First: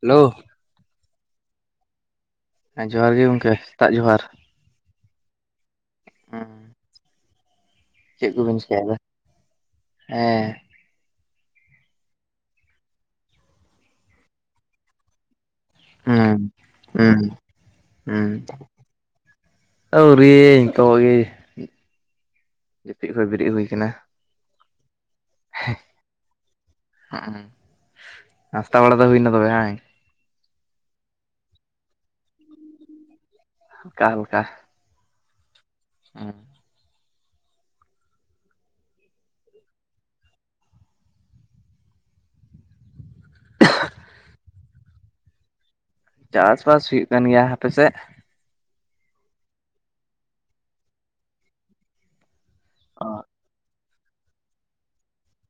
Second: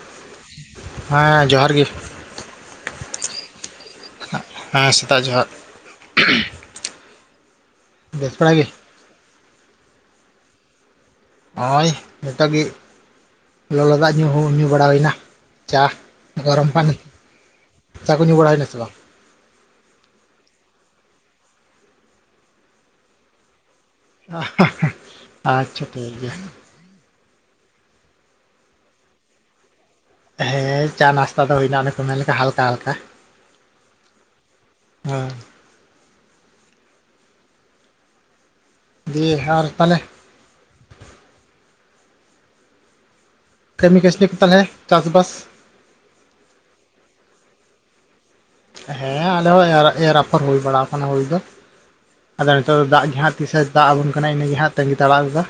Hello ᱦᱮᱸ ᱡᱚᱦᱟᱨ ᱜᱮ ᱦᱮᱸ ᱡᱚᱦᱟᱨ ᱜᱮ ᱜᱚᱝᱠᱮ ᱥᱮᱛᱟᱜ ᱡᱚᱦᱟᱨ ᱦᱮᱸ ᱥᱮᱛᱟᱜ ᱡᱚᱦᱟᱨ ᱦᱩᱸ ᱪᱮᱫ ᱵᱮᱥ ᱵᱟᱲᱟ ᱠᱚᱵᱤᱱ ᱜᱮ ᱪᱤᱠᱟᱹᱭ ᱮᱫᱟ ᱦᱮᱸ ᱦᱚᱜᱼᱚᱸᱭ ᱱᱤᱛᱚᱜ ᱜᱮ ᱞᱚᱞᱚ ᱫᱟᱜ ᱧᱩ ᱦᱚᱸ ᱧᱩ ᱵᱟᱲᱟ ᱦᱩᱭᱱᱟ᱾ ᱪᱟ ᱦᱩᱸ ᱜᱚᱨᱚᱢ ᱯᱟᱱᱤ ᱦᱩᱸ ᱪᱟ ᱠᱚ ᱧᱩ ᱵᱟᱲᱟᱭᱮᱱᱟ ᱥᱮ ᱵᱟᱝ? ᱟᱹᱣᱨᱤ ᱱᱤᱛᱚᱜ ᱜᱮ ᱡᱟᱹᱯᱤᱫ ᱠᱷ ᱵᱮᱨᱮᱫ ᱦᱩᱭ ᱟᱠᱟᱱᱟ᱾ [unintelligible] ᱟᱪᱪᱷᱟ ᱴᱷᱤᱠ ᱜᱮᱭᱟ ᱦᱮᱸᱜ ᱮᱸᱜ ᱱᱟᱥᱛᱟ ᱵᱟᱲᱟ ᱫᱚ ᱦᱩᱭᱱᱟ ᱛᱚᱵᱮ ᱦᱮᱸ ᱦᱮᱸ ᱪᱟ ᱱᱟᱥᱛᱟ ᱫᱚ ᱦᱩᱭᱱᱟ ᱚᱱᱮ ᱠᱚ ᱢᱮᱱᱞᱮᱠᱟ ᱦᱟᱞᱠᱟ ᱦᱟᱞᱠᱟ ᱦᱟᱞᱠᱟ ᱦᱟᱞᱠᱟ ᱦᱮᱸ ᱦᱮᱸ ᱫᱤᱭᱮ ᱟᱨ ᱛᱟᱦᱚᱞᱮ ᱠᱟᱹᱢᱤ ᱠᱟᱥᱱᱤ ᱠᱚ ᱛᱟᱦᱞᱮ ᱪᱟᱥᱵᱟᱥ ᱪᱟᱥ ᱵᱟᱥ ᱦᱩᱭᱩᱜ ᱠᱟᱱ ᱜᱮᱭᱟ ᱦᱟᱯᱮᱥᱮᱫ ᱦᱮᱸ ᱟᱞᱮᱦᱚ ᱮᱨ ᱟᱯᱷᱚᱨ ᱦᱩᱭ ᱵᱟᱲᱟ ᱟᱠᱟᱱᱟ ᱦᱩᱭ ᱫᱚ ᱟᱫᱚ ᱱᱤᱛᱚᱜ ᱫᱚ ᱫᱟᱜ ᱜᱮ ᱦᱟᱸᱜ ᱛᱤᱥᱮ ᱫᱟᱜ ᱟᱵᱚᱱ ᱠᱟᱱᱟ ᱤᱱᱟᱹᱜᱮ ᱦᱟᱸᱜ ᱛᱟᱺᱜᱤ ᱛᱟᱲᱟᱜ ᱫᱚ᱾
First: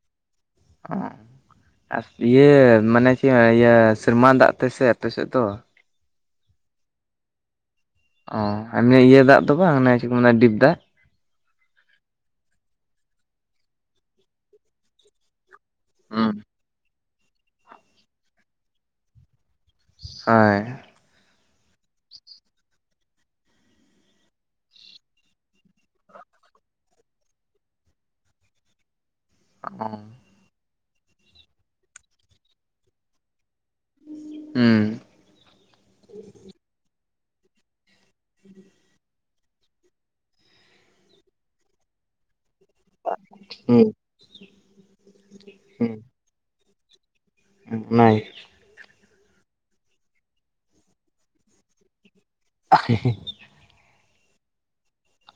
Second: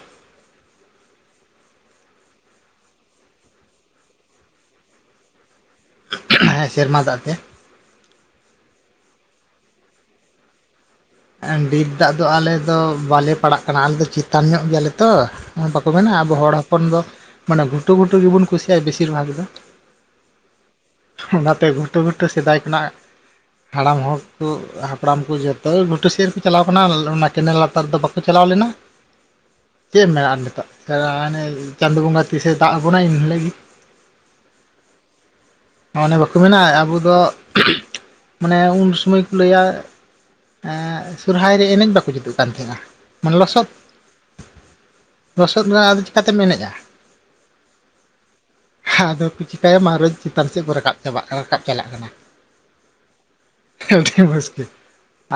ᱚ ᱟᱨ ᱤᱭᱟᱹ ᱢᱟᱱᱮ ᱪᱮᱫ ᱤᱭᱟᱹ ᱥᱮᱨᱢᱟ ᱫᱟᱜ ᱛᱮ ᱥᱮ ᱟᱯᱮ ᱥᱮᱫ ᱫᱚ ᱦᱮᱸ ᱥᱮᱨᱢᱟ ᱫᱟᱜ ᱛᱮ᱾ ᱚ ᱟᱨ ᱱᱤᱭᱟᱹ ᱤᱭᱟᱹ ᱫᱟᱜ ᱫᱚ ᱵᱟᱝ ᱪᱮᱫ ᱠᱚ ᱢᱮᱱᱟ ᱰᱤᱯ ᱫᱟᱜ ᱰᱤᱯ ᱫᱟᱜ ᱫᱚ ᱟᱞᱮ ᱫᱚ ᱵᱟᱞᱮ ᱯᱟᱲᱟᱜ ᱠᱟᱱᱟ ᱟᱞᱮ ᱫᱚ ᱪᱮᱛᱟᱱ ᱧᱚᱜ ᱜᱮᱭᱟᱞᱮ ᱛᱚ᱾ ᱵᱟᱠᱚ ᱢᱮᱱᱟ ᱦᱩᱸ ᱟᱵᱚ ᱦᱚᱲ ᱦᱚᱯᱚᱱ ᱫᱚ ᱢᱟᱱᱮ ᱜᱷᱩᱴᱩᱼ ᱜᱷᱩᱴᱩ ᱜᱮᱵᱚᱱ ᱠᱩᱥᱤᱭᱟᱜᱼᱟ ᱵᱮᱥᱤᱨ ᱵᱷᱟᱜᱽ ᱫᱚ ᱦᱮᱸ ᱚᱱᱟᱛᱮ ᱜᱷᱩᱴᱩ ᱜᱷᱩᱴᱩ ᱥᱮᱫᱟᱭ ᱠᱷᱚᱱᱟᱜ ᱦᱟᱲᱟᱢ ᱦᱚᱲ ᱠᱚ ᱦᱟᱯᱲᱟᱢ ᱠᱚ ᱡᱚᱛᱚ ᱜᱷᱚᱴ -ᱴᱩ ᱥᱮᱫ ᱨᱮ ᱠᱚ ᱪᱟᱞᱟᱣ ᱠᱟᱱᱟ ᱚᱱᱟ ᱠᱮᱱᱮᱞ ᱞᱟᱛᱟᱨᱫᱚ ᱵᱟᱠᱚ ᱪᱟᱞᱟᱣ ᱞᱮᱱᱟ ᱪᱮᱫ ᱮᱢ ᱢᱮᱱᱟ ᱟᱨ ᱱᱤᱛᱚᱜ? ᱥᱮ ᱦᱟᱱᱮ ᱪᱟᱸᱫᱳ ᱵᱚᱸᱜᱟ ᱛᱤᱥᱮ ᱫᱟᱜ ᱟᱵᱚᱱᱟ ᱮᱱ ᱦᱤᱞᱳᱜ ᱜᱮ ᱦᱩᱸ ᱚᱱᱮ ᱵᱟᱠᱚ ᱢᱮᱱᱟ ᱟᱵᱚ ᱫᱚ ᱢᱟᱱᱮ ᱩᱱ ᱥᱚᱢᱚᱭ ᱠᱚ ᱞᱟᱹᱭᱟ ᱥᱚᱨᱦᱟᱭ ᱨᱮ ᱮᱱᱮᱡ ᱵᱟᱠᱚ ᱡᱩᱛᱩᱜ ᱠᱟᱱ ᱛᱟᱦᱮᱸᱱᱟ᱾ [unintelligible] ᱞᱚᱥᱚᱫ ᱦᱩᱸ ᱞᱚᱥᱚᱫ ᱨᱮ ᱟᱫᱚ ᱪᱤᱠᱟᱛᱮᱢ ᱮᱱᱮᱡᱼᱟ᱾ ᱱᱟᱭ [unintelligible] ᱪᱤᱠᱟᱹᱭᱟ ᱢᱟ ᱨᱚᱡᱽ ᱪᱮᱛᱟᱱ ᱥᱮᱫ ᱠᱚ ᱨᱟᱠᱟᱵ ᱪᱟᱵᱟᱜ ᱠᱟᱱᱟ ᱨᱟᱠᱟᱵ ᱪᱟᱞᱟᱜ ᱠᱟᱱᱟ᱾ ᱟᱦ [unintelligible] ᱟᱹᱰᱤ ᱢᱩᱥᱠᱤᱞ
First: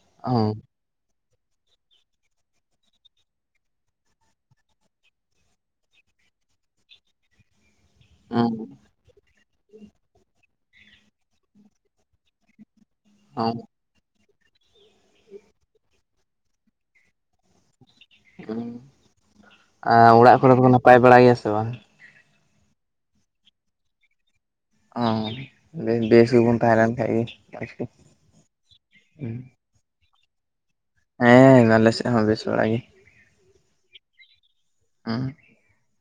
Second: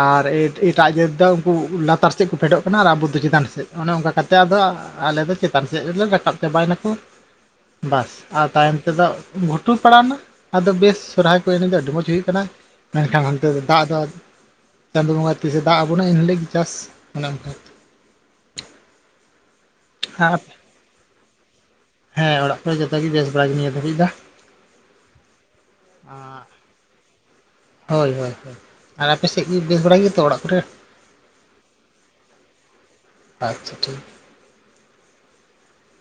ᱟᱨ ᱚ [unintelligible] ᱮᱴᱟᱜ ᱡᱟᱹᱛ ᱫᱚ ᱩᱱᱠᱩ ᱞᱟᱛᱟᱨ ᱥᱮᱫ ᱠᱚ ᱯᱷᱮᱰᱚᱜ ᱠᱟᱱᱟ ᱟᱨ ᱟᱵᱚ ᱫᱚ ᱪᱮᱛᱟᱱ ᱥᱮᱫ ᱚᱱᱮ ᱚᱱᱠᱟ ᱠᱟᱛᱮᱫ ᱟᱫᱚ ᱟᱞᱮ ᱫᱚ ᱪᱮᱛᱟᱱ ᱥᱮᱫ ᱨᱮᱞᱮ ᱨᱟᱠᱟᱵ ᱪᱟᱵᱟᱭᱱᱟᱠᱚ ᱵᱟᱥ ᱟᱨ ᱛᱟᱭᱚᱢ ᱛᱮᱫᱚ ᱜᱷᱩᱴᱩ ᱯᱟᱲᱟᱣ ᱮᱱᱟ ᱟᱫᱚ ᱵᱮᱥ ᱥᱚᱨᱦᱟᱭ ᱠᱚ ᱮᱱᱮᱡ ᱫᱚ ᱟᱹᱰᱤ ᱢᱚᱸᱡᱽ ᱦᱩᱭᱩᱜ ᱠᱟᱱᱟ ᱢᱮᱱᱠᱷᱟᱱ ᱚ ᱦᱟᱱᱛᱮ ᱫᱚ ᱫᱟᱜ ᱫᱚ ᱪᱟᱸᱫᱳ ᱵᱚᱸᱜᱟ ᱛᱤᱥᱮ ᱫᱟᱜ ᱟᱵᱚᱱᱟ ᱮᱱ ᱦᱤᱞᱳᱜ ᱜᱮ ᱪᱟᱥ [unintelligible] ᱟᱨ ᱚᱲᱟᱜ ᱠᱚᱨᱮ ᱫᱚ ᱱᱟᱯᱟᱭ ᱵᱟᱲᱟ ᱜᱮᱭᱟ ᱥᱮ ᱵᱟᱝ? ᱦᱮᱸ ᱚᱲᱟᱜ ᱠᱚᱨᱮ ᱡᱚᱛᱚ ᱜᱮ ᱵᱮᱥ ᱵᱟᱲᱟ ᱜᱮ ᱱᱤᱭᱟᱹ ᱫᱷᱟᱹᱨᱤᱡ ᱫᱚ᱾ ᱚᱸ ᱵᱮᱥ ᱜᱮᱵᱚᱱ ᱛᱟᱦᱮᱸ ᱞᱮᱱ ᱠᱷᱟᱡ ᱜᱮ ᱢᱚᱡᱽ ᱜᱮ᱾ ᱦᱳᱭ ᱦᱳᱭ ᱟᱨ ᱟᱯᱮ ᱥᱮᱫ ᱜᱮ ᱵᱮᱥ ᱵᱟᱲᱟ ᱜᱮᱭᱟᱛᱚ ᱚᱲᱟᱜ ᱠᱚᱨᱮ? ᱦᱮᱸ ᱟᱞᱮ ᱥᱮᱫ ᱦᱚᱸ ᱵᱮᱥ ᱵᱟᱲᱟ ᱜᱮ ᱟᱪᱪᱷᱟ ᱴᱷᱤᱠ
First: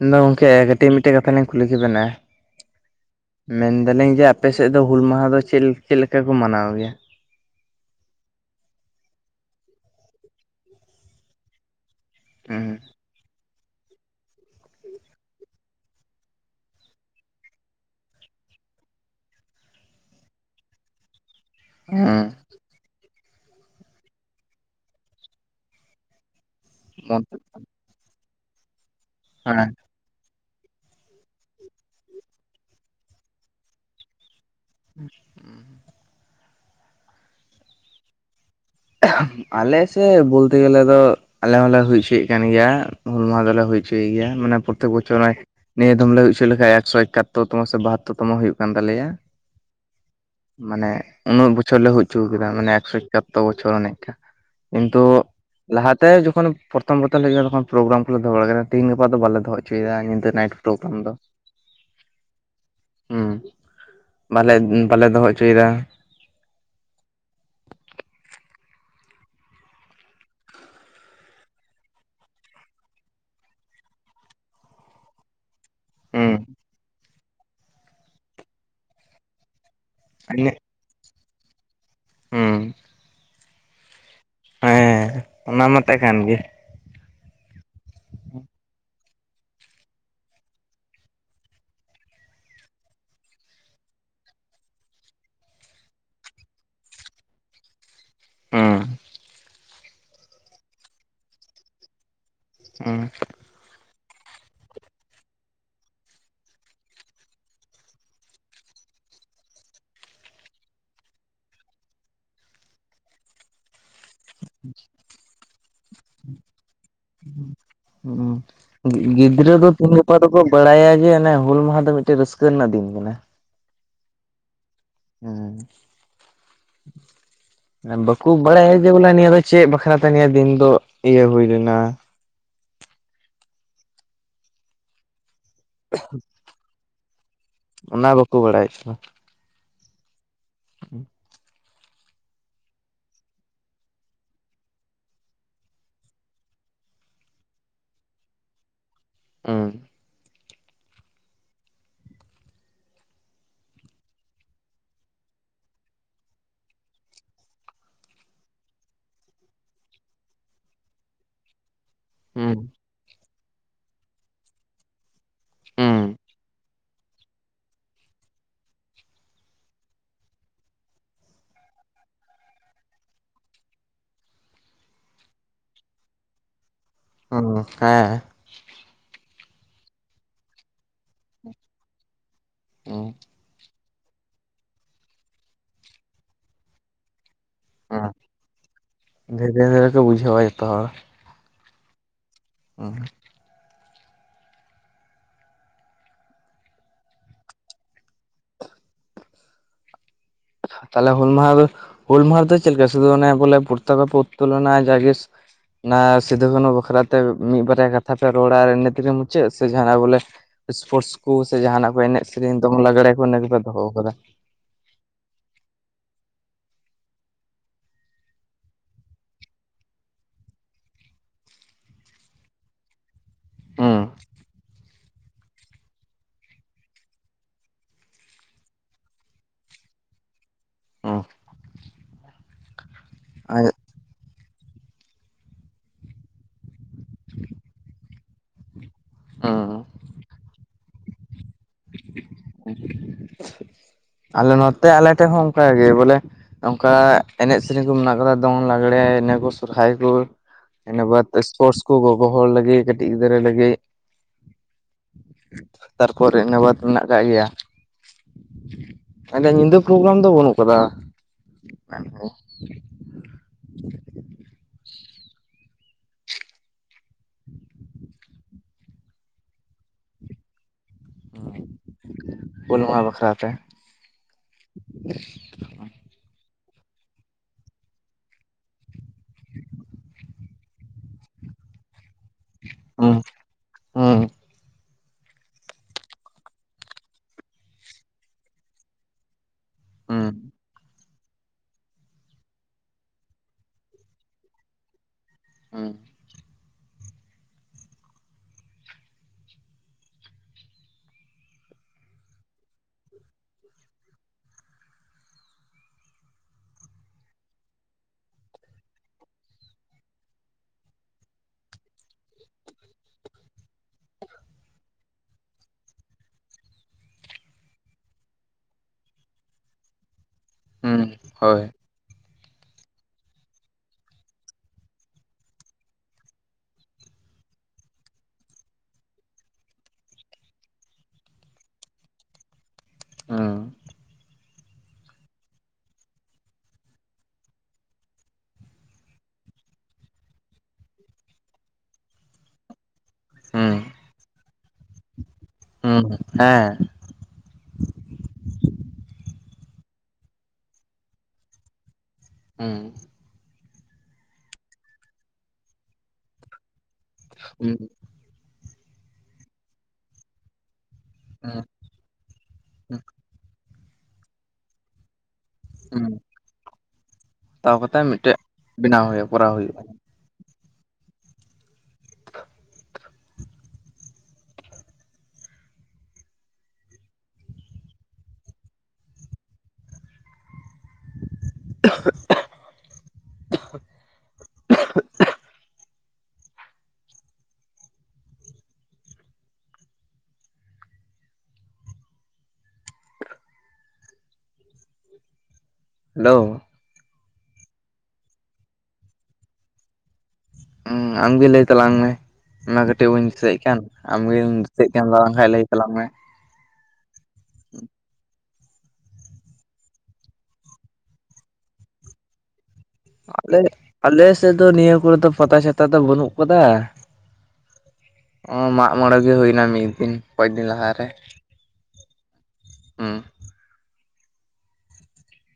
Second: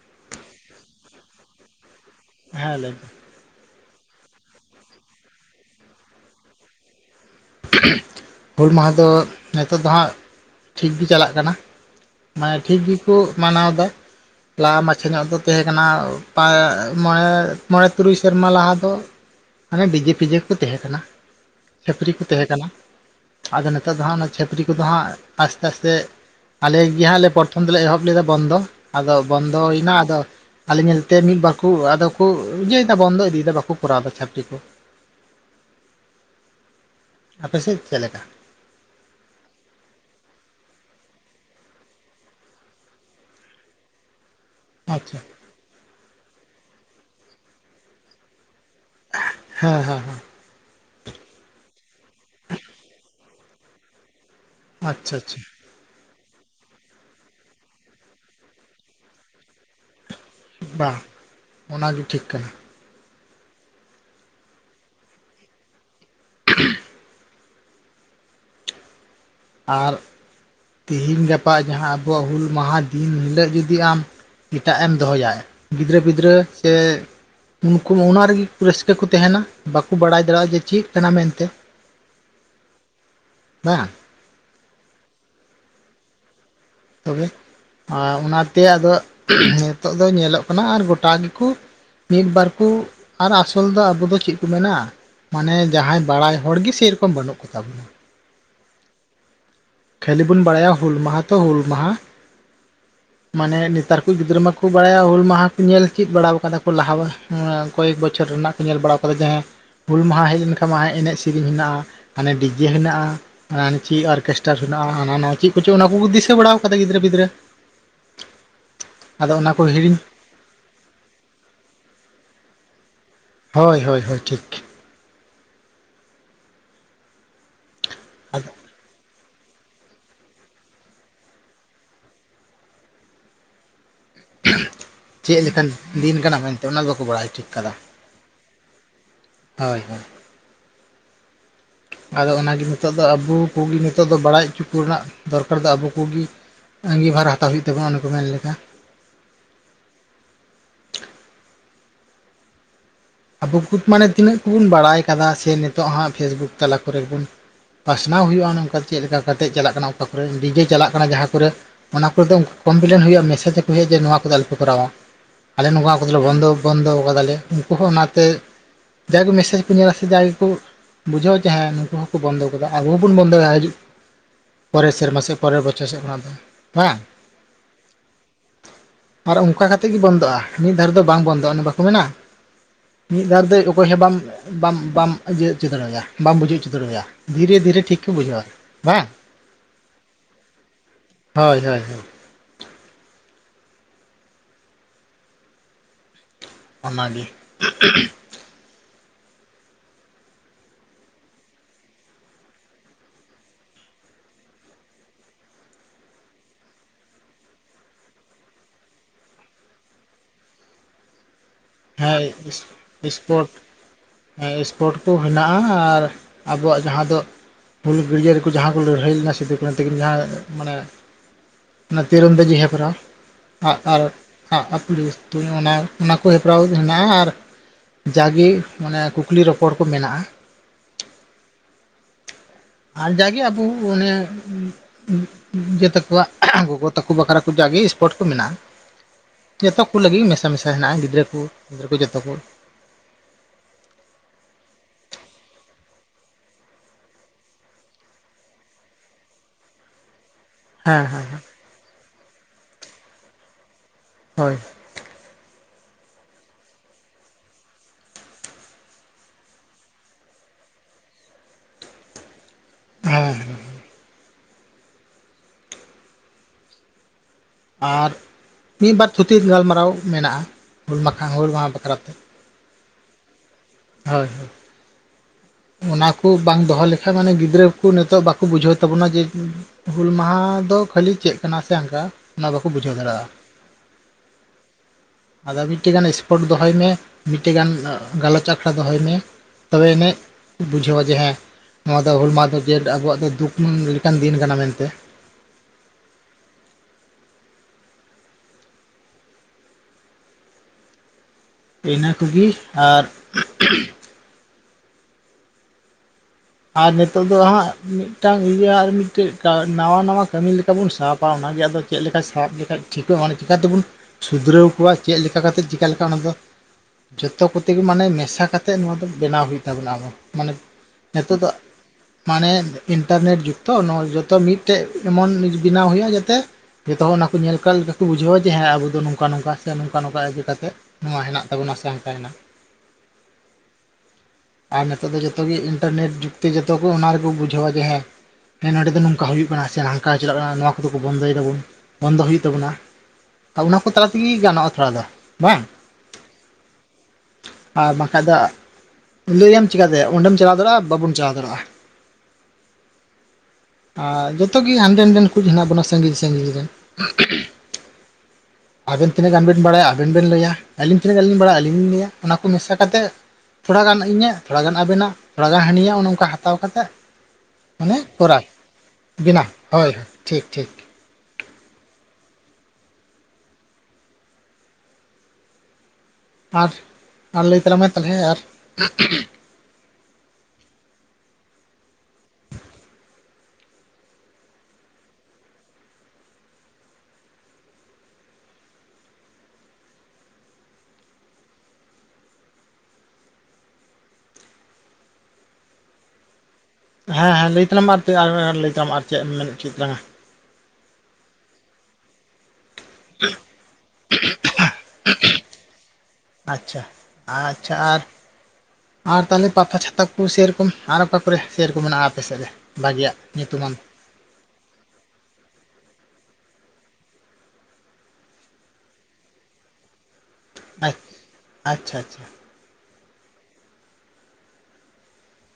ᱩᱸ ᱟᱫᱚ ᱜᱚᱝᱠᱮ ᱠᱟᱹᱴᱤᱡ ᱢᱤᱫᱴᱮᱡ ᱠᱟᱛᱷᱟ ᱞᱤᱧ ᱠᱩᱞᱤ ᱠᱮᱵᱮᱱᱟ᱾ ᱦᱮᱸ ᱞᱟᱹᱭ ᱵᱮᱱ ᱢᱮᱱᱫᱟᱹᱞᱤᱧ ᱡᱮ ᱟᱯᱮᱥᱮᱫ ᱫᱚ ᱦᱩᱞ ᱢᱟᱦᱟ ᱫᱚ ᱪᱮᱫ ᱪᱮᱫ ᱞᱮᱠᱟ ᱠᱚ ᱢᱟᱱᱟᱣ ᱜᱮᱭᱟ? ᱦᱩᱞ ᱢᱟᱦᱟ ᱫᱚ ᱱᱤᱛᱳᱜ ᱫᱚ ᱦᱟᱸᱜ ᱴᱷᱤᱜ ᱜᱮ ᱪᱟᱞᱟᱜ ᱠᱟᱱᱟ ᱢᱟᱱᱮ ᱴᱷᱤᱠ ᱜᱮᱠᱚ ᱢᱟᱱᱟᱣ ᱫᱟ ᱾ ᱞᱟᱦᱟ ᱢᱟᱪᱷᱟᱧᱚᱜ ᱫᱚ ᱛᱟᱦᱮᱸ ᱠᱟᱱᱟ ᱢᱚᱬᱮ ᱢᱚᱬᱮ ᱛᱩᱨᱩᱭ ᱥᱮᱨᱢᱟ ᱞᱟᱦᱟ ᱫᱚ ᱟᱱᱮ ᱰᱤᱡᱮ ᱯᱤᱡᱮᱠᱚ ᱛᱟᱦᱮᱸ ᱠᱟᱱᱟ ᱪᱟᱹᱯᱨᱤ ᱠᱚ ᱦᱮᱸ ᱛᱟᱦᱮᱸ ᱠᱟᱱᱟ᱾ ᱟᱫᱚ ᱱᱮᱛᱟᱨ ᱫᱚ ᱦᱟᱸᱜ ᱚᱱᱟ ᱪᱷᱟᱹᱯᱨᱤ ᱠᱚᱫᱚ ᱦᱟᱸᱜ ᱟᱥᱛᱮ ᱟᱥᱛᱮ ᱟᱞᱮᱜᱮ ᱦᱟᱸᱜ ᱞᱮ ᱯᱚᱨᱛᱷᱚᱢ ᱫᱚᱞᱮ ᱮᱦᱚᱵ ᱞᱮᱫᱟ ᱵᱚᱱᱫᱚ ᱟᱫᱚ ᱵᱚᱱᱫᱚᱭᱱᱟ ᱟᱫᱚ ᱟᱞᱮ ᱧᱮᱞᱛᱮ ᱢᱤᱫ ᱵᱟ ᱠᱩ ᱟᱫᱚ ᱠᱩ ᱤᱭᱟᱹᱭ ᱫᱟ ᱵᱚᱱᱫᱚ ᱤᱫᱤᱭᱮᱫᱟ ᱵᱟᱠᱩ ᱠᱚᱨᱟᱣ ᱫᱟ ᱪᱷᱟᱯᱨᱤ ᱠᱚ ᱚᱸᱜ ᱦᱩᱸ ᱟᱯᱮᱥᱮᱫ ᱪᱮᱫ ᱞᱮᱠᱟ? ᱟᱞᱮ ᱥᱮᱜ ᱵᱚᱞᱛᱮ ᱜᱮᱞᱮ ᱫᱚ ᱟᱞᱮ ᱦᱚᱸᱞᱮ ᱦᱩᱭ ᱦᱚᱪᱚᱭᱮᱫ ᱠᱟᱱ ᱜᱮᱭᱟ ᱦᱩᱞ ᱢᱟᱦᱟ ᱫᱚᱞᱮ ᱦᱩᱭ ᱦᱚᱪᱚᱭ ᱜᱮᱭᱟ ᱢᱟᱱᱮ ᱟᱪᱪᱷᱟ ᱛᱮᱵᱚᱱ ᱱᱚᱭ ᱱᱤᱭᱟᱹ ᱫᱚᱢᱞᱮ ᱦᱩᱭ ᱦᱚᱪᱚ ᱞᱮᱠᱷᱟ ᱮᱠᱥᱚ ᱮᱠᱟᱛᱳᱨ ᱛᱚᱢᱚ ᱥᱮ ᱵᱟᱦᱟᱛᱳᱨ ᱛᱚᱢᱚ ᱦᱩᱭᱩᱜ ᱠᱟᱱ ᱛᱟᱞᱮᱭᱟ ᱦᱮᱸ ᱦᱮᱸ ᱦᱮᱸ ᱢᱟᱱᱮ ᱩᱱᱟᱹᱜ ᱵᱚᱪᱷᱚᱨ ᱞᱮ ᱦᱩᱭ ᱦᱚᱪᱚ ᱠᱮᱫᱟ ᱢᱟᱱᱮ ᱮᱠᱥᱚ ᱛᱚ ᱵᱚᱪᱷᱚᱨ ᱚᱱᱮ ᱚᱸᱠᱟ ᱟᱪᱪᱷᱟ ᱠᱤᱱᱛᱚᱜ ᱟᱪᱪᱷᱟ ᱞᱟᱦᱟᱛᱮ ᱡᱚᱠᱷᱚᱱ ᱯᱨᱚᱛᱷᱚᱢ ᱯᱨᱛᱷᱚᱢ ᱛᱠᱷᱚᱱ ᱯᱨᱳᱜᱨᱟᱢ ᱠᱚ ᱞᱮ ᱫᱚᱦᱚ ᱵᱟᱲᱟ ᱠᱮᱫᱟ ᱛᱤᱦᱤᱧ ᱜᱟᱯᱟ ᱫᱚ ᱵᱟᱞᱮ ᱫᱚᱦᱚᱪᱚᱭ ᱫᱟ ᱧᱤᱫᱟᱹ ᱱᱟᱭᱤᱴ ᱯᱨᱳᱜᱜᱨᱟᱢ ᱵᱟᱝ ᱫᱚ ᱚᱱᱟᱜᱮ ᱴᱷᱤᱠ ᱠᱟᱱᱟ ᱦᱩᱸ ᱵᱟᱞᱮ ᱵᱟᱞᱮ ᱫᱚᱦᱚ ᱚᱪᱚᱭ ᱫᱟ᱾ [unintelligible] ᱟᱨ ᱛᱤᱦᱤᱧ ᱜᱟᱯᱟ ᱡᱟᱦᱟᱸ ᱟᱵᱚᱣᱟᱜ ᱦᱩᱞ ᱢᱟᱦᱟ ᱫᱤᱱ ᱦᱤᱞᱳᱜ ᱡᱩᱫᱤ ᱟᱢ ᱮᱴᱟᱜ ᱮᱢ ᱫᱚᱦᱚᱭᱟ ᱜᱤᱫᱽᱨᱟᱹ ᱯᱤᱫᱽᱨᱟᱹ ᱦᱩᱸ ᱪᱮ ᱩᱱᱠᱩ ᱚᱱᱟ ᱨᱮᱜᱮ ᱨᱟᱹᱥᱠᱟᱹ ᱠᱚ ᱛᱟᱦᱮᱱᱟ ᱵᱟᱠᱳ ᱵᱟᱲᱟᱭ ᱫᱟᱲᱮᱭᱟᱜᱼᱟ ᱤᱱᱟᱹᱜ ᱡᱮ ᱪᱮᱫ ᱠᱟᱱᱟ ᱢᱮᱱᱛᱮ ᱦᱩᱸ ᱵᱟ ᱦᱮᱸ ᱚᱱᱟ ᱢᱟᱛᱚ ᱠᱟᱱ ᱜᱮ ᱛᱚᱵᱮ ᱟᱸ ᱚᱱᱟᱛᱮ ᱟᱫᱚ ᱱᱤᱛᱚᱜ ᱫᱚ ᱧᱮᱞᱚᱜ ᱠᱟᱱᱟ ᱟᱨ ᱜᱚᱴᱟ ᱜᱮᱠᱚ ᱢᱤᱫ ᱵᱟᱨ ᱠᱩ ᱟᱨ ᱟᱥᱚᱞ ᱫᱚ ᱟᱵᱚ ᱫᱚ ᱪᱮᱫ ᱠᱚ ᱢᱮᱱᱟ ᱢᱟᱱᱮ ᱡᱟᱦᱟᱸᱭ ᱵᱟᱲᱟᱭ ᱦᱚᱲ ᱜᱮ ᱥᱮᱨᱚᱠᱚᱢ ᱵᱟᱹᱱᱩᱜ ᱠᱚ ᱛᱟᱵᱚᱱᱟ᱾ ᱚᱸ ᱠᱷᱟᱹᱞᱤ ᱵᱚᱱ ᱵᱟᱲᱟᱭᱟ ᱦᱩᱞ ᱢᱟᱦᱟ ᱛᱚ ᱦᱩᱞ ᱢᱟᱦᱟ ᱩᱸ ᱢᱟᱱᱮ ᱱᱮᱛᱟᱨ ᱠᱚ ᱜᱤᱫᱽᱨᱟᱹ ᱢᱟᱠᱳ ᱵᱟᱲᱟᱭᱟ ᱦᱩᱞ ᱢᱟᱦᱟ ᱠᱚ ᱧᱮᱞ ᱪᱮᱫ ᱵᱟᱲᱟᱣ ᱠᱟᱫᱟ ᱠᱚ ᱞᱟᱦᱟ ᱚᱸ ᱠᱚᱭᱮᱠ ᱵᱚᱪᱷᱚᱨ ᱨᱮᱱᱟᱜ ᱧᱮᱞ ᱵᱟᱲᱟᱣ ᱠᱟᱫᱟ ᱡᱮᱸ ᱦᱩᱞ ᱢᱟᱦᱟ ᱦᱮᱡ ᱞᱮᱱᱠᱷᱟᱱ ᱢᱟ ᱮᱱᱮᱡ ᱥᱮᱨᱮᱧ ᱦᱮᱱᱟᱜᱼᱟ ᱦᱟᱱᱮ ᱰᱤᱡᱮ ᱦᱮᱱᱟᱜᱼᱟ᱾ ᱦᱟᱱᱠᱷᱤ ᱚᱨᱠᱮᱥᱴᱟᱨ ᱦᱮᱱᱟᱜᱼᱟ ᱦᱟᱱᱟ ᱱᱚᱣᱟ ᱪᱮᱫ ᱠᱚᱪᱚ ᱚᱱᱟ ᱠᱳᱠᱳ ᱫᱤᱥᱟᱹ ᱵᱟᱲᱟᱣ ᱠᱟᱫᱟ ᱜᱤᱫᱽᱨᱟᱹ ᱯᱤᱫᱽᱨᱟᱹ ᱦᱩᱸ ᱟᱫᱚ ᱚᱱᱟ ᱜᱤᱫᱽᱨᱟᱹ ᱠᱚ ᱫᱚ ᱛᱤᱦᱤᱧ ᱦᱤᱲᱤᱧ ᱜᱟᱯᱟ ᱫᱚᱠᱚ ᱵᱟᱲᱟᱭᱟ ᱡᱮ ᱦᱩᱞ ᱢᱟᱦᱟ ᱫᱚ ᱢᱤᱫᱴᱮᱡ ᱨᱟᱹᱥᱠᱟᱹ ᱨᱮᱱᱟᱜ ᱫᱤᱱ ᱠᱟᱱᱟ᱾ ᱦᱳᱭ ᱦᱳᱭ ᱦᱳᱭ ᱴᱷᱤᱠ᱾ ᱦᱩᱸ ᱵᱟᱹᱠᱩ ᱟᱫᱚ ᱵᱟᱲᱟᱭᱟ ᱡᱮ ᱵᱚᱞᱮ ᱱᱤᱭᱟ ᱫᱚ ᱪᱮᱜ ᱵᱟᱠᱷᱨᱟᱛᱮ ᱱᱤᱭᱟᱹ ᱫᱤᱱ ᱫᱚ ᱤᱭᱟᱹ ᱦᱩᱭ ᱞᱮᱱᱟ ᱪᱮᱫ ᱞᱮᱠᱟᱱ ᱫᱤᱱ ᱠᱟᱱᱟ ᱢᱮᱱᱛᱮ ᱚᱱᱟ ᱫᱚ ᱵᱟᱠᱚ ᱵᱟᱲᱟᱭ ᱴᱷᱤᱠ ᱠᱟᱫᱟ᱾ ᱚᱱᱟ ᱵᱟᱠᱚ ᱵᱟᱲᱟᱭ ᱴᱷᱚ ᱾ ᱦᱚᱭ ᱦᱚᱭ ᱾ ᱦᱩᱸ ᱟᱫᱚ ᱚᱱᱟ ᱜᱮ ᱱᱤᱛᱚᱜ ᱫᱚ ᱟᱵᱚ ᱠᱚᱜᱮ ᱱᱤᱛᱚᱜ ᱫᱚ ᱵᱟᱲᱟᱭ ᱦᱚᱪᱚ ᱠᱚ ᱨᱮᱱᱟᱜ ᱫᱚᱨᱠᱟᱨ ᱫᱚ ᱟᱵᱚ ᱠᱚᱜᱮ᱾ ᱟᱺᱜᱤᱵᱷᱟᱨ ᱦᱟᱛᱟᱣ ᱦᱩᱭᱩᱜ ᱛᱟᱵᱚ ᱚᱱᱟ ᱠᱚ ᱢᱮᱱ ᱞᱮᱠᱟ᱾ ᱟᱨ [unintelligible] ᱟᱵᱚ ᱢᱟᱱᱮ ᱛᱤᱱᱟᱹᱜ ᱠᱚ ᱵᱚᱱ ᱵᱟᱲᱟᱭ ᱠᱟᱫᱟ ᱥᱮ ᱱᱤᱛᱚᱜ ᱦᱟᱸᱜ ᱯᱷᱮᱥᱵᱩᱠ ᱛᱟᱞᱟ ᱠᱚᱨᱮ ᱵᱚᱱ ᱯᱟᱥᱱᱟᱣ ᱦᱩᱭᱩᱜᱼᱟ᱾ ᱚᱱᱮ ᱚᱱᱠᱟ ᱪᱮᱫ ᱞᱮᱠᱟ ᱠᱟᱛᱮᱫ ᱪᱟᱞᱟᱜ ᱠᱟᱱᱟ ᱚᱠᱟ ᱠᱚᱨᱮ ᱰᱤᱡᱮ ᱪᱟᱞᱟᱜ ᱠᱟᱱᱟ ᱡᱟᱦᱟᱸ ᱠᱚᱨᱮ᱾ ᱚᱱᱟ ᱠᱚᱫᱚᱢ ᱦᱩᱸ ᱠᱚᱢ ᱯᱮᱞᱮᱱ ᱦᱩᱭᱩᱜᱼᱟ ᱢᱮᱥᱮᱡᱽ ᱟᱠᱚ ᱦᱩᱭᱩᱜᱼᱟ ᱡᱮ ᱱᱚᱣᱟ ᱠᱚᱫᱚ ᱟᱞᱚᱯᱮ ᱠᱚᱨᱟᱣᱟ᱾ ᱟᱞᱮ ᱱᱚᱣᱟ ᱦᱩᱸ ᱠᱚᱫᱚᱞᱮ ᱵᱚᱱᱫᱚ ᱵᱚᱱᱫᱚ ᱟᱠᱟᱫᱟᱞᱮ᱾ ᱟᱠᱚ ᱚᱱᱟ ᱛᱮ ᱡᱟᱜᱮ ᱢᱮᱥᱮᱡᱽ ᱠᱚ ᱧᱮᱞᱟ ᱥᱮ ᱡᱟᱜᱮᱠᱚ ᱵᱩᱡᱷᱟᱹᱣ ᱪᱟᱦᱮ ᱱᱩᱠᱩ ᱦᱚᱸᱠᱚ ᱵᱚᱱᱫᱚ ᱟᱠᱟᱫᱟ᱾ ᱟᱵᱚ ᱦᱚᱸ ᱵᱚᱱ ᱵᱚᱱᱫᱚ ᱭᱟ ᱦᱤᱡᱩᱜ ᱯᱚᱨᱮᱨ ᱥᱮᱨᱢᱟ ᱥᱮᱫ ᱯᱚᱨᱮᱨ ᱵᱚᱪᱷᱚᱨ ᱥᱮᱫ ᱠᱷᱚᱱᱟᱜ ᱫᱚ ᱵᱟᱝ᱾ ᱦᱚᱸ ᱦᱮᱸ ᱟᱨ ᱚᱱᱠᱟ ᱠᱟᱛᱮᱫ ᱜᱮ ᱵᱚᱱᱫᱚᱜᱼᱟ᱾ ᱢᱤᱫ ᱫᱷᱟᱣ ᱨᱮᱫᱚ ᱵᱟᱝ ᱵᱚᱱᱫᱚᱜᱼᱟ ᱚᱱᱮ ᱵᱟᱠᱚ ᱢᱮᱱᱟ᱾ ᱦᱩᱸ ᱢᱤᱫ ᱵᱟᱨ ᱫᱚ ᱚᱠᱚᱭ ᱦᱚᱸ ᱵᱟᱢ ᱵᱟᱢ ᱵᱟᱢ ᱤᱭᱟᱹ ᱚᱪᱚ ᱫᱟᱲᱮᱟᱭᱟ᱾ ᱵᱟᱢ ᱵᱩᱡᱷᱟᱹᱣ ᱚᱪᱚ ᱫᱟᱲᱮᱟᱭᱟ ᱫᱷᱤᱨᱮ ᱛᱤᱨᱮ ᱴᱷᱤᱠ ᱠᱤᱱ ᱦᱩᱸ ᱵᱩᱡᱷᱟᱹᱣᱟ ᱵᱟᱝ ᱫᱷᱤᱨᱮ ᱫᱷᱤᱨᱮ ᱠᱚ ᱵᱩᱡᱷᱟᱹᱣᱟ ᱡᱚᱛᱚ [inaudible] ᱦᱚᱭ ᱦᱚᱭ ᱦᱚᱭ᱾ ᱚ [unintelligible] ᱚᱱᱟ ᱜᱮ [inaudible] ᱛᱟᱦᱞᱮ ᱦᱩᱞ ᱢᱟᱦᱟ ᱫᱚ ᱦᱩᱞ ᱢᱟᱦᱟ ᱫᱚ ᱪᱮᱫ ᱞᱮᱠᱟ ᱥᱩᱫᱩ ᱚᱱᱮ ᱵᱚᱞᱮ ᱯᱩᱨᱛᱟᱠᱟ ᱩᱛᱩᱞᱚᱱᱟ ᱡᱟᱜᱮ [inaudible] ᱚᱱᱟ ᱥᱤᱫᱩ-ᱠᱟᱹᱱᱦᱩ ᱵᱟᱠᱷᱨᱟᱛᱮ ᱢᱤᱫ ᱵᱟᱨᱭᱟ ᱠᱟᱛᱷᱟ ᱯᱮ ᱨᱚᱲᱟ ᱤᱱᱟᱹ ᱛᱮ ᱜᱮ ᱢᱩᱪᱟᱹᱫ ᱥᱮ ᱡᱟᱦᱟᱸᱱᱟᱜ ᱵᱚᱞᱮ ᱤᱥᱯᱳᱨᱳᱥ ᱠᱚ ᱥᱮ ᱡᱟᱦᱟᱸᱱᱟᱜ ᱠᱚ ᱮᱱᱮᱡ ᱦᱮᱸ ᱥᱮᱨᱮᱧ ᱫᱚᱝ ᱞᱟᱜᱽᱮ ᱠᱚ ᱤᱱᱟ ᱠᱚᱯᱮ ᱫᱚᱦᱚ ᱟᱠᱟᱫᱟ᱾ ᱤᱥᱯᱳᱴ ᱠᱚ ᱦᱮᱱᱟᱜᱼᱟ ᱟᱨ ᱟᱵᱚᱣᱟᱜ ᱡᱟᱦᱟᱸ ᱫᱚ ᱦᱩᱞ ᱦᱩᱞᱭᱟᱹᱨ ᱠᱚ ᱡᱟᱦᱟᱸ ᱠᱚ ᱞᱟᱹᱲᱦᱟᱹᱭ ᱞᱮᱱᱟ ᱥᱤᱸᱫᱩ ᱠᱟᱹᱱᱦᱩ ᱛᱟᱠᱤᱱ ᱡᱟᱦᱟᱸ ᱢᱟᱱᱮ ᱚᱱᱟ ᱛᱤᱨᱚᱱ ᱵᱟᱸᱡᱤ ᱦᱮᱯᱨᱟᱣ᱾ ᱟᱸᱜ ᱟᱨ ᱦᱩᱸ ᱟᱸᱜ ᱟᱯᱲᱤ ᱛᱩᱸᱧ ᱚᱱᱟ ᱚᱱᱟ ᱠᱚ ᱦᱮᱨᱟᱣ᱾ ᱦᱮᱯᱨᱟᱣ ᱦᱮᱱᱟᱜᱼᱟ ᱟᱨ ᱡᱟᱜᱮ ᱢᱟᱱᱮ ᱠᱩᱠᱞᱤ ᱨᱚᱯᱚᱲ ᱠᱚ ᱢᱮᱱᱟᱜᱼᱟ᱾ ᱚᱸ [inaudible] ᱟᱨ ᱡᱟᱜᱮ ᱟᱵᱚ ᱚᱱᱮ ᱡᱚᱛᱚ ᱠᱚᱣᱟᱜ ᱜᱚᱜᱚ ᱛᱟᱠᱚ ᱵᱟᱠᱷᱨᱟ ᱠᱚ ᱡᱟᱜᱮ ᱤᱥᱯᱚᱴ ᱠᱚ ᱢᱮᱱᱟᱜᱼᱟ᱾ ᱦᱩᱸ ᱡᱚᱛᱚ ᱠᱚ ᱞᱟᱹᱜᱤᱫ ᱢᱮᱥᱟ ᱢᱮᱥᱟ ᱦᱮᱱᱟᱜᱼᱟ᱾ ᱜᱤᱫᱽᱨᱟᱹ ᱠᱚ ᱜᱤᱫᱽᱨᱟᱹ ᱠᱚ ᱡᱚᱛᱚ ᱠᱚ ᱦᱮ [inaudible] ᱟᱞᱮ ᱱᱚᱛᱮ ᱟᱞᱮ ᱴᱷᱮᱡ ᱦᱚᱸ ᱚᱱᱠ ᱜᱮ ᱵᱚᱞᱮ ᱚᱝᱠᱟ ᱮᱱᱮᱡ ᱥᱮᱨᱮᱧ ᱠᱚ ᱢᱮᱱᱟᱜ ᱠᱟᱫᱟ ᱫᱚᱝ ᱞᱟᱜᱽᱲᱮ ᱤᱱᱟᱹ ᱠᱚ ᱥᱚᱨᱦᱟᱭ ᱠᱚ᱾ ᱤᱱᱟᱹ ᱦᱮᱸ ᱵᱟᱫᱽ ᱦᱮᱸ ᱤᱥᱯᱳᱴᱥ ᱠᱚ ᱜᱚᱜᱚ ᱦᱚᱲ ᱞᱟᱹᱜᱤᱫ, ᱠᱟᱹᱴᱤᱡ ᱜᱤᱫᱽᱨᱟᱹ ᱞᱟᱹᱜᱤᱫ᱾ ᱦᱳᱭ ᱛᱟᱨᱯᱚᱨ ᱤᱱᱟᱹ ᱵᱟᱫᱽ ᱢᱮᱱᱟᱜ ᱟᱠᱟᱜ ᱜᱮᱭᱟ [unintelligible] ᱧᱤᱫᱟᱹ ᱯᱨᱳᱜᱨᱟᱢ ᱫᱚ ᱵᱟᱹᱱᱩᱜ ᱟᱠᱟᱫᱟ [inaudible] ᱦᱮᱸ ᱦᱮᱸ ᱟᱨ ᱢᱤᱫᱵᱟᱨ ᱛᱷᱩᱛᱤ ᱜᱟᱞᱢᱟᱨᱟᱣ ᱢᱮᱱᱟᱜᱼᱟ᱾ ᱦᱩᱞᱢᱟᱠᱷᱟ ᱦᱩᱞ ᱢᱟᱦᱟ ᱵᱟᱠᱷᱨᱟᱛᱮ᱾ ᱦᱩᱞ ᱢᱟᱦᱟ ᱵᱟᱠᱷᱨᱟᱛᱮ᱾ ᱦᱚᱭ ᱦᱳᱭ᱾ [inaudible] ᱚᱱᱟᱠᱩ ᱵᱟᱝ ᱫᱚᱦᱚ ᱞᱮᱠᱷᱟᱡ ᱢᱟᱱᱮ ᱜᱤᱫᱽᱨᱟᱹᱠᱩ ᱱᱤᱛᱚᱜ ᱵᱟᱠᱚ ᱵᱩᱡᱷᱟᱹᱣ ᱛᱟᱵᱚᱱᱟ ᱡᱮ [inaudible] ᱦᱩᱞ ᱢᱟᱦᱟ ᱫᱚ ᱠᱷᱟᱹᱞᱤ ᱪᱮᱫ ᱠᱟᱱᱟ ᱥᱮ ᱦᱟᱱᱠᱟ᱾ ᱚᱱᱟ ᱵᱟᱠᱚ ᱵᱩᱡᱷᱟᱹᱣ ᱦᱩᱸ ᱫᱟᱲᱮᱭᱟᱜᱼᱟ᱾ [unintelligible] ᱦᱩᱸ ᱟᱫᱚ ᱢᱤᱫᱴᱮᱡ ᱜᱟᱱ ᱤᱥᱯᱚᱴ ᱫᱚᱦᱚᱭ ᱢᱮ᱾ ᱢᱤᱫᱴᱮᱡ ᱜᱟᱱ ᱜᱟᱞᱚᱪ ᱟᱠᱷᱲᱟ ᱫᱚᱦᱚᱭ ᱢᱮ᱾ ᱛᱚᱵᱮ [inaudible] ᱦᱩᱸ ᱵᱩᱡᱷᱟᱹᱣᱟ ᱡᱮ ᱦᱮᱸ ᱱᱚᱣᱟ ᱫᱚ ᱦᱩᱞ ᱢᱟᱦᱟ ᱫᱚ ᱡᱮ ᱟᱵᱚᱣᱟᱜ ᱫᱚ ᱫᱩᱠ ᱞᱮᱠᱟᱱ ᱫᱤᱱ ᱠᱟᱱᱟ ᱢᱮᱱ ᱛᱮ᱾ [unintelligible] ᱤᱱᱟᱹ ᱠᱚ ᱜᱤ ᱟᱨ ᱟᱨ ᱱᱤᱛᱚᱜ ᱫᱚ ᱦᱟᱸᱜ ᱢᱤᱫᱴᱟᱹᱝ ᱤᱭᱟᱹ ᱟᱨ ᱢᱤᱫᱴᱮᱡ ᱱᱟᱶᱟ ᱱᱟᱶᱟ ᱠᱟᱹᱢᱤ ᱞᱮᱠᱟ ᱵᱚᱱ ᱥᱟᱵᱟ ᱚᱱᱟ ᱜᱮ ᱟᱫᱚ ᱪᱮᱫ ᱞᱮᱠᱟ ᱥᱟᱵ ᱞᱮᱠᱷᱟᱡ ᱴᱷᱤᱠᱚᱜᱼᱟ ᱢᱟᱱᱮ ᱪᱮᱠᱟ ᱛᱮ ᱵᱚᱱ ᱥᱩᱫᱷᱨᱟᱹᱣ ᱠᱚᱣᱟ ᱪᱮᱫ ᱞᱮᱠᱟ ᱠᱟᱛᱮᱫ ᱪᱮᱠᱟ ᱞᱮᱠᱟ ᱚᱱᱟ ᱫᱚ ᱡᱚᱛᱚ ᱠᱚᱛᱮ ᱜᱮ ᱢᱟᱱᱮ ᱢᱮᱥᱟ ᱠᱟᱛᱮᱜ ᱱᱚᱣᱟ ᱫᱚ ᱵᱮᱱᱟᱣ ᱦᱩᱭᱩᱜ ᱛᱟᱵᱚᱱᱟ ᱟᱵᱚ ᱢᱟᱱᱮ ᱦᱩᱸ ᱱᱤᱛᱚ ᱫᱚ ᱦᱳᱭ ᱢᱟᱱᱮ ᱤᱱᱴᱟᱨᱱᱮᱴ ᱡᱩᱜᱽ ᱛᱚ ᱱᱚ ᱡᱚᱛᱚ ᱢᱤᱫᱴᱮᱡ ᱮᱢᱚᱱ ᱱᱤᱡ ᱵᱮᱱᱟᱣ ᱦᱩᱭᱩᱜᱼᱟ ᱡᱟᱛᱮ ᱡᱚᱛᱚ ᱦᱚᱲ ᱚᱱᱟ ᱠᱩ ᱧᱮᱞ ᱠᱟ ᱞᱮᱠᱟ ᱠᱩ ᱵᱩᱡᱷᱟᱹᱣᱟ ᱡᱮ ᱦᱮᱸ ᱟᱵᱩ ᱫᱚ ᱱᱚᱝᱠᱟ ᱱᱚᱝᱠᱟ ᱥᱮ ᱱᱚᱝᱠᱟ ᱱᱚᱝᱠᱟ ᱤᱭᱟᱹ ᱠᱟᱛᱮᱫ ᱱᱚᱣᱟ ᱦᱮᱱᱟᱜ ᱛᱟᱵᱚᱱᱟ ᱥᱮ ᱦᱟᱱᱠᱟ ᱦᱮᱱᱟ ᱩᱸ᱾ ᱟᱨ ᱱᱮᱛᱚ ᱫᱚ ᱡᱚᱛᱚ ᱜᱮ ᱤᱱᱴᱟᱨᱱᱮᱴ ᱡᱩᱠᱛᱤ ᱡᱚᱛᱚ ᱠᱩ ᱚᱱᱟ ᱨᱮ ᱠᱩ ᱵᱩᱡᱷᱟᱹᱣᱟ ᱡᱮ ᱦᱮᱸ᱾ ᱦᱮᱸ ᱱᱚᱰᱮ ᱫᱚ ᱱᱚᱝᱠᱟ ᱦᱩᱭᱩᱜ ᱠᱟᱱᱟ ᱥᱮ ᱦᱟᱝᱠᱟ ᱪᱮᱫᱟᱜ ᱵᱟᱝ ᱱᱚᱣᱟ ᱠᱚ ᱫᱚ ᱠᱩ ᱵᱚᱱᱫᱚᱭ ᱫᱟᱵᱩᱱ ᱵᱚᱱᱫᱚ ᱦᱩᱭᱩᱜ ᱛᱟᱵᱩᱱᱟ᱾ ᱟ ᱦᱩᱸ ᱚᱱᱟ ᱠᱩ ᱛᱟᱼᱟ ᱛᱮᱜᱤ ᱜᱟᱱᱚᱜᱼᱟ ᱛᱷᱚᱲᱟ ᱫᱚ, ᱵᱟᱝ? ᱦᱩᱸ, ᱦᱮᱸ᱾ ᱟᱨ ᱵᱟᱝ ᱠᱷᱟᱡ ᱫᱚ ᱞᱟᱹᱭᱟᱢ ᱪᱮᱠᱟ ᱛᱮ ᱚᱸᱰᱮᱢ ᱪᱟᱞᱟᱣ ᱫᱟᱲᱮᱜᱼᱟ ᱵᱟᱵᱩᱱ ᱪᱟᱞᱟᱣ ᱫᱟᱲᱮᱜᱼᱟ᱾ ᱦᱩᱸ᱾ ᱟ ᱡᱚᱛᱚ ᱜᱤ ᱦᱟᱸᱰᱮ ᱱᱟᱰᱮᱱ ᱠᱩᱜᱮ ᱦᱮᱱᱟᱜ ᱵᱚᱱᱟ ᱥᱟᱺᱜᱤᱧ ᱥᱟᱺᱜᱤᱧ ᱨᱮᱱ᱾ ᱦᱩᱸ᱾ ᱟᱵᱮᱱ ᱛᱤᱱᱟᱹᱜ ᱜᱟᱱ ᱵᱤᱱ ᱵᱟᱲᱟᱭᱟ ᱟᱵᱮᱱ ᱵᱮᱱ ᱞᱟᱹᱭᱟ, ᱟᱹᱞᱤᱧ ᱛᱤᱱᱟᱹᱜ ᱜᱟᱱ ᱞᱤᱧ ᱵᱟᱲᱟᱭᱟ ᱦᱩᱸ ᱟᱹᱞᱤᱧ ᱞᱤᱧ ᱞᱟᱹᱭᱟ᱾ ᱚᱱᱟ ᱠᱩ ᱢᱮᱥᱟ ᱠᱟᱛᱮᱜ ᱛᱷᱚᱲᱟ ᱜᱟᱱ ᱤᱧᱟᱹᱜ ᱛᱷᱚᱲᱟ ᱜᱟᱱ ᱟᱵᱮᱱᱟᱜ᱾ ᱛᱷᱚᱲᱟ ᱜᱟᱱ ᱦᱟᱹᱱᱤᱭᱟᱜ ᱦᱩᱸ ᱚᱱᱮ ᱚᱝᱠᱟ ᱦᱟᱛᱟᱣ ᱠᱟᱛᱮᱜ ᱛᱟᱣ ᱚᱱᱮ ᱠᱟᱛᱮᱫ ᱢᱤᱫᱴᱮᱡ ᱠᱚᱨᱟᱣ ᱦᱩᱭᱩᱜᱼᱟ ᱵᱮᱱᱟᱣ ᱠᱚᱨᱟᱣ ᱦᱩᱭᱩᱜᱼᱟ ᱦᱚᱭ ᱦᱚᱭ᱾ ᱴᱷᱤᱠ ᱴᱷᱤᱠ᱾ ᱟᱨ, ᱟᱨ ᱞᱟᱹᱭ ᱛᱟᱞᱟᱝ ᱢᱮ ᱛᱟᱞᱦᱮ ᱟᱨ᱾ [inaudible] ᱦᱮᱞᱳ᱾ ᱦᱮᱸ ᱦᱮᱸ ᱞᱟᱹᱭ ᱛᱟᱞᱟᱝ ᱢᱮ ᱟᱨ [inaudible] ᱞᱟᱹᱭ ᱛᱟᱢ ᱟᱨ ᱪᱮᱜ ᱮᱢ ᱢᱮᱱ ᱚᱪᱩᱭᱮᱜ ᱛᱟᱞᱟᱝᱟ᱾ ᱩᱸ ᱟᱢᱜᱮ ᱞᱟᱹᱭ ᱛᱟᱞᱟᱝ ᱢᱮ ᱚᱱᱟ ᱠᱟᱹ ᱴᱤᱜ ᱵᱟᱹᱧ ᱫᱤᱥᱟᱹ ᱮᱠᱷᱟᱱ ᱟᱢᱜᱮᱢ ᱫᱤᱥᱟᱹ ᱮᱠᱷᱟᱱ [inaudible] ᱞᱟᱹᱭ ᱛᱟᱞᱟᱝ ᱢᱮ᱾ ᱟᱪᱪᱷᱟ, ᱟᱪᱪᱷᱟ, ᱟᱨ ᱟᱨ ᱛᱟᱦᱚᱞᱮ ᱯᱟᱛᱟ ᱪᱷᱟᱛᱟ ᱠᱩ ᱥᱮ ᱨᱚᱠᱚᱢ ᱟᱨ ᱚᱠᱟ ᱠᱚᱨᱮ ᱥᱮᱨ ᱠᱚ ᱢᱮᱱᱟᱜᱼᱟ ᱟᱯᱮ ᱥᱮᱫ ᱨᱮ ᱵᱷᱟᱜᱤᱭᱟᱜ᱾ ᱟᱞᱮ ᱧᱩᱛᱩᱢᱟᱱ ᱟᱞᱮ ᱥᱮ ᱫᱚ ᱱᱤᱭᱟᱹ ᱠᱚᱨᱮ ᱫᱚ ᱯᱟᱛᱟ ᱪᱷᱟᱛᱟ ᱫᱚ ᱵᱟᱹᱱᱩᱜ ᱠᱟᱫᱟ᱾ ᱚᱸ ᱢᱟᱜ ᱢᱚᱬᱮ ᱜᱮ ᱦᱩᱭᱱᱟ ᱢᱤᱫ ᱫᱤᱱ ᱠᱚᱭᱮᱠ ᱫᱤᱱ ᱞᱟᱦᱟ ᱨᱮ᱾ ᱟᱪᱪᱷᱟ ᱟᱪᱪᱷᱟ᱾ ᱩᱸ᱾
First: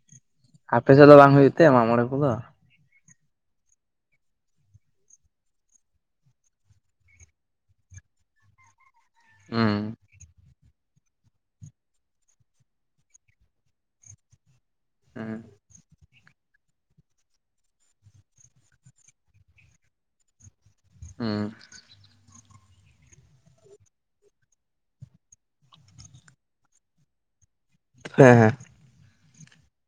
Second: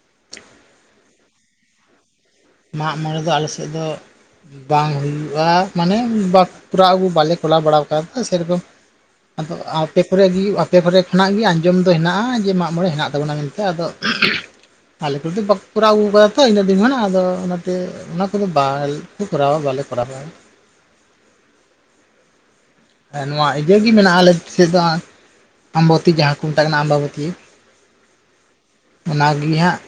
[inaudible] ᱟᱯᱮ ᱥᱮᱜ ᱫᱚ ᱵᱟᱝ ᱦᱩᱭᱩᱜ ᱛᱮ ᱢᱟᱜ ᱢᱚᱬᱮ ᱠᱩᱫᱚ? ᱢᱟᱜ ᱢᱚᱬᱮ ᱫᱚ ᱟᱞᱮ ᱥᱮᱜ ᱫᱚ ᱵᱟᱝ ᱦᱩᱭᱩᱜᱼᱟ ᱢᱟᱱᱮ ᱵᱟᱠ ᱯᱩᱨᱟ ᱟᱹᱜᱩ ᱵᱟᱞᱮ ᱠᱚᱞᱟᱣ ᱵᱟᱲᱟᱣ ᱠᱟᱫ ᱮᱸ ᱥᱮ ᱨᱚᱠᱚᱢ᱾ ᱟᱫᱚ ᱦᱩᱸ ᱟᱯᱮ ᱥᱮᱞᱮᱜ ᱜᱤ ᱦᱩᱭᱩᱜᱼᱟ᱾ ᱯᱮ ᱯᱚᱨᱮ ᱠᱷᱚᱱᱟᱜ ᱜᱤ ᱟᱸᱡᱚᱢ ᱫᱚ ᱦᱮᱱᱟᱜᱼᱟ ᱡᱮ ᱢᱟᱜᱽ ᱢᱚᱬᱮ ᱦᱮᱱᱟᱜ ᱛᱟᱵᱚᱱᱟ ᱢᱮᱱ ᱛᱮ, ᱟᱫᱚ ᱟᱞᱮ ᱦᱩᱸ ᱠᱚᱨᱮ ᱫᱚ ᱵᱟᱠᱚ ᱠᱚᱨᱟᱣ ᱟᱹᱜᱩᱣ ᱠᱟᱫᱟ ᱛᱚ ᱤᱱᱟᱹᱜ ᱫᱤᱱ ᱠᱷᱚᱱᱟᱜ, ᱟᱫᱚ ᱚᱱᱟ ᱛᱮ ᱚᱱᱟ ᱠᱚ ᱫᱚ ᱵᱟ ᱠᱩ ᱠᱚᱨᱟᱣᱟ ᱵᱟᱞᱮ ᱠᱚᱨᱟᱣ ᱦᱩᱭᱩᱜᱼᱟ᱾ ᱦᱩᱸ᱾ ᱮ ᱱᱚᱣᱟ ᱤᱭᱟᱹ ᱜᱤ ᱢᱮᱱᱟᱜᱼᱟ ᱟᱞᱮ ᱥᱮᱜ ᱫᱚ ᱟ-ᱟᱢᱵᱟᱣᱚᱛᱤ ᱡᱟᱦᱟᱸ ᱠᱩ ᱢᱮᱛᱟᱜ ᱠᱟᱱᱟ ᱟᱢᱵᱟᱵᱚᱛᱤ᱾ ᱦᱮᱸ ᱦᱮᱸ᱾ ᱚᱱᱟ ᱜᱤ ᱦᱟᱸᱜ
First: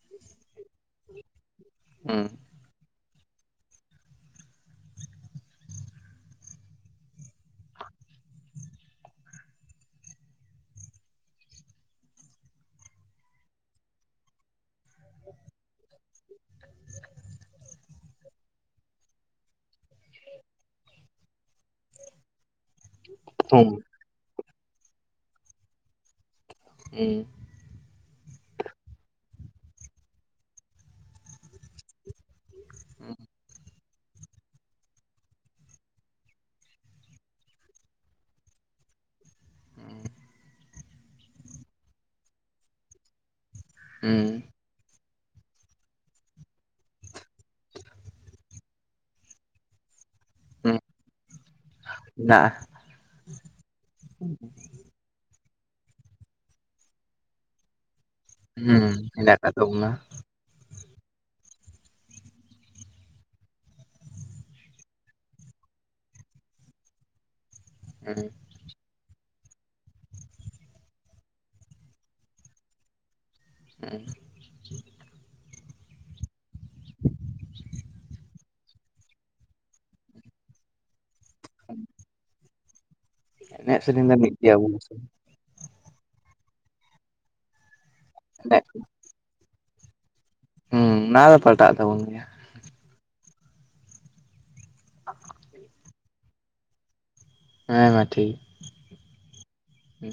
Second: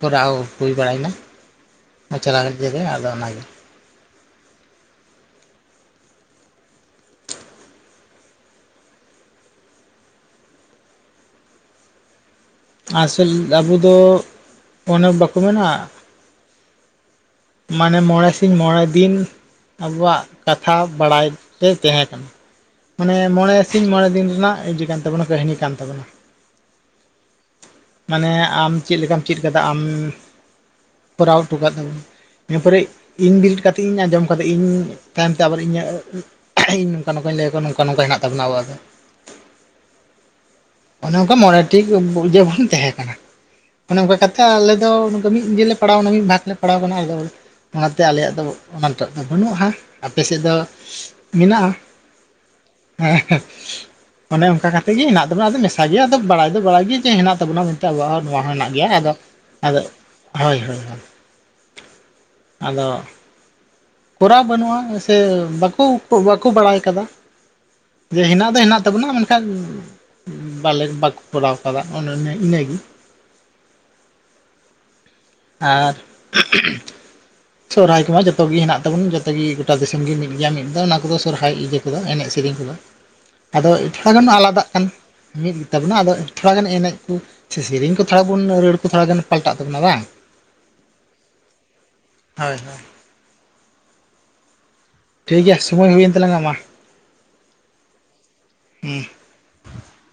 ᱠᱚᱨᱟᱣ ᱦᱩᱭ ᱵᱟᱲᱟᱭ ᱱᱟ᱾ [unintelligible] ᱦᱩᱸ ᱟᱫᱚ ᱚᱱᱟ ᱜᱮ᱾ ᱟᱥᱚᱞ ᱟᱵᱩ ᱫᱚ ᱚᱱᱮ ᱵᱟᱠᱩ ᱢᱮᱱᱟ᱾ ᱢᱟᱱᱮ ᱢᱚᱬᱮ ᱥᱤᱧ ᱢᱚᱬᱮ ᱫᱤᱱ᱾ ᱟᱵᱩᱣᱟᱜ ᱠᱟᱛᱷᱟ ᱵᱟᱲᱟᱭ ᱛᱮ ᱛᱮᱦᱮᱸ ᱠᱟᱱᱟ᱾ ᱢᱟᱱᱮ ᱢᱚᱬᱮ ᱦᱩᱸ ᱥᱤᱧ ᱢᱚᱬᱮ ᱫᱤᱱ ᱨᱮᱱᱟᱜ ᱤᱡᱟᱹ ᱠᱟᱱ ᱛᱟᱵᱚᱱᱟ ᱠᱟᱹᱦᱱᱤ ᱠᱟᱱ ᱛᱟᱵᱚᱱᱟ᱾ ᱩᱸ᱾ ᱢᱟᱱᱮ ᱟᱢ ᱪᱤᱜ ᱞᱮᱠᱟᱢ ᱪᱤᱫ ᱠᱟᱫᱟ ᱟᱢ ᱠᱚᱨᱟᱣ ᱴᱩᱠᱟᱫ᱾ [inaudible] ᱤᱱᱟᱹ ᱯᱚᱨᱮ ᱤᱧ ᱵᱮᱨᱤᱫ ᱠᱟᱛᱮ ᱤᱧ ᱟᱸᱡᱚᱢ ᱠᱟᱫᱟ ᱤᱧ ᱛᱟᱭᱚᱢ ᱛᱮ ᱟᱵᱟᱨ ᱤᱧᱟᱹᱜ᱾ ᱤᱧ ᱱᱚᱝᱠᱟ ᱱᱚᱝᱠᱟᱧ ᱞᱟᱹᱭᱟᱣᱟ ᱱᱚᱝᱠᱟ ᱱᱚᱱᱠᱟ, ᱦᱮᱱᱟᱜ ᱛᱟᱵᱚᱱᱟ ᱟᱵᱚᱣᱟᱜ ᱫᱚ [unintelligible] ᱚᱱᱮ ᱚᱱᱠᱟ ᱢᱚᱬᱮ ᱴᱤᱡ ᱵᱚᱱ ᱛᱟᱦᱮᱸ ᱠᱟᱱᱟ ᱚᱱᱮ ᱚᱱᱠᱟ ᱦᱩᱸ ᱠᱟᱛᱮ ᱟᱞᱮᱫᱚ ᱱᱚᱝᱠᱟ, ᱢᱤᱫ ᱜᱮ ᱯᱟᱲᱟᱣᱱᱟ ᱢᱤᱫ ᱵᱷᱟᱜᱽ ᱞᱮ ᱯᱟᱲᱟᱣ ᱟᱠᱟᱱᱟ ᱟᱫᱚ᱾ ᱚᱱᱟᱛᱮ ᱟᱞᱮᱭᱟᱜ ᱫᱚ ᱚᱱᱟᱴᱟᱜ ᱫᱚ ᱵᱟᱹᱱᱩᱜᱼᱟ᱾ ᱟᱯᱮ ᱥᱮᱫ ᱫᱚ ᱦᱩᱸ ᱢᱮᱱᱟᱜᱼᱟ ᱦᱮᱱᱟᱜᱼᱟ ᱦᱮᱸ ᱚᱱᱮ ᱚᱱᱠᱟ ᱠᱟᱛᱮ ᱜᱮᱢᱮᱱᱟᱜ ᱛᱟᱵᱚᱱᱟᱫᱚ ᱢᱮᱥᱟ ᱜᱮ ᱟᱫᱚ ᱵᱟᱲᱟᱭ ᱫᱚ ᱵᱟᱲᱟᱭ ᱜᱮ ᱡᱮ ᱦᱮᱱᱟᱜ ᱛᱟᱵᱚᱱᱟ᱾ ᱛᱚ ᱟᱵᱚᱣᱟᱜ ᱦᱚᱸ ᱱᱚᱣᱟ ᱦᱚᱸ ᱦᱮᱱᱟᱜ ᱦᱩᱸ ᱜᱮᱭᱟ ᱟᱫᱚ ᱦᱮᱱᱟᱜ ᱟᱠᱟᱫ ᱟᱫᱚ ᱛᱟᱵᱚᱱᱟ ᱦᱳᱭ ᱦᱳᱭ ᱟᱫᱚ ᱠᱚᱨᱟᱣ ᱵᱟᱹᱱᱩᱜᱼᱟ ᱥᱮ ᱵᱟᱠᱚ ᱵᱟᱠᱚ ᱵᱟᱲᱟᱭ ᱟᱠᱟᱫᱟ᱾ ᱡᱮ ᱦᱩᱸ ᱦᱮᱱᱟᱜ ᱫᱚ ᱦᱮᱱᱟᱜ ᱛᱟᱵᱚᱱᱟᱱᱮᱱ ᱠᱷᱟᱱ ᱵᱟᱞᱮ ᱵᱟᱠᱚ ᱠᱚᱨᱟᱣ ᱟᱠᱟᱫᱟ ᱚᱱᱮ ᱤᱱᱟᱹᱜᱮ᱾ [unintelligible] ᱟᱨ ᱥᱚᱨᱚᱦᱟᱭ ᱠᱚᱢᱟ ᱡᱚᱛᱚ᱾ ᱡᱚᱛᱚ ᱜᱮ ᱦᱮ ᱛᱟᱵᱚᱱ ᱡᱚᱛᱚ ᱜᱮ ᱜᱚᱴᱟ, ᱫᱤᱥᱚᱢ ᱜᱮ ᱢᱤᱫ ᱜᱮᱭᱟ ᱢᱤᱫ ᱫᱚ ᱚᱱᱟ ᱠᱚᱫᱚ ᱥᱚᱨᱦᱟᱭ ᱤᱭᱟᱹ ᱠᱚᱫᱚ ᱮᱱᱮᱡ ᱥᱮᱨᱮᱧ ᱠᱚᱫᱚ ᱟᱫᱚ ᱮᱱᱮᱡ ᱥᱮᱨᱮᱧ ᱮᱴᱷᱚᱲᱟ ᱫᱚ ᱜᱟᱱᱚᱜ ᱢᱤᱫ ᱟᱞᱟᱫᱟᱜ ᱜᱮᱭᱟᱵᱚᱱ ᱠᱟᱱᱟ᱾ ᱥᱮ ᱢᱤᱫ ᱜᱮᱛᱟᱵᱚᱱᱟ ᱟᱫᱚ ᱛᱷᱚᱲᱟ ᱜᱟᱱ ᱮᱱᱮᱡ ᱠᱚ ᱥᱮ ᱥᱮᱨᱮᱧ, ᱠᱚ ᱛᱷᱚᱲᱟ ᱵᱚᱱ ᱮᱱᱮᱡ ᱨᱟᱹᱲ ᱠᱚ ᱛᱷᱚᱲᱟ ᱜᱟᱱ ᱯᱟᱞᱴᱟᱜ ᱛᱟᱵᱚᱱᱟ ᱵᱟᱝ ᱦᱩᱸ ᱚᱱᱟ ᱫᱚ ᱯᱟᱞᱴᱟᱜ ᱛᱟᱵᱚᱱ ᱜᱮᱭᱟ ᱦᱳᱭ ᱦᱳᱭ ᱴᱷᱤᱠ ᱜᱮᱭᱟ ᱥᱚᱢᱚᱭ ᱦᱩᱭᱮᱱ ᱛᱟᱞᱟᱝᱟ ᱢᱟ ᱦᱮᱸ ᱢᱟ ᱴᱷᱤᱠ ᱦᱩᱸ ᱦᱩᱸ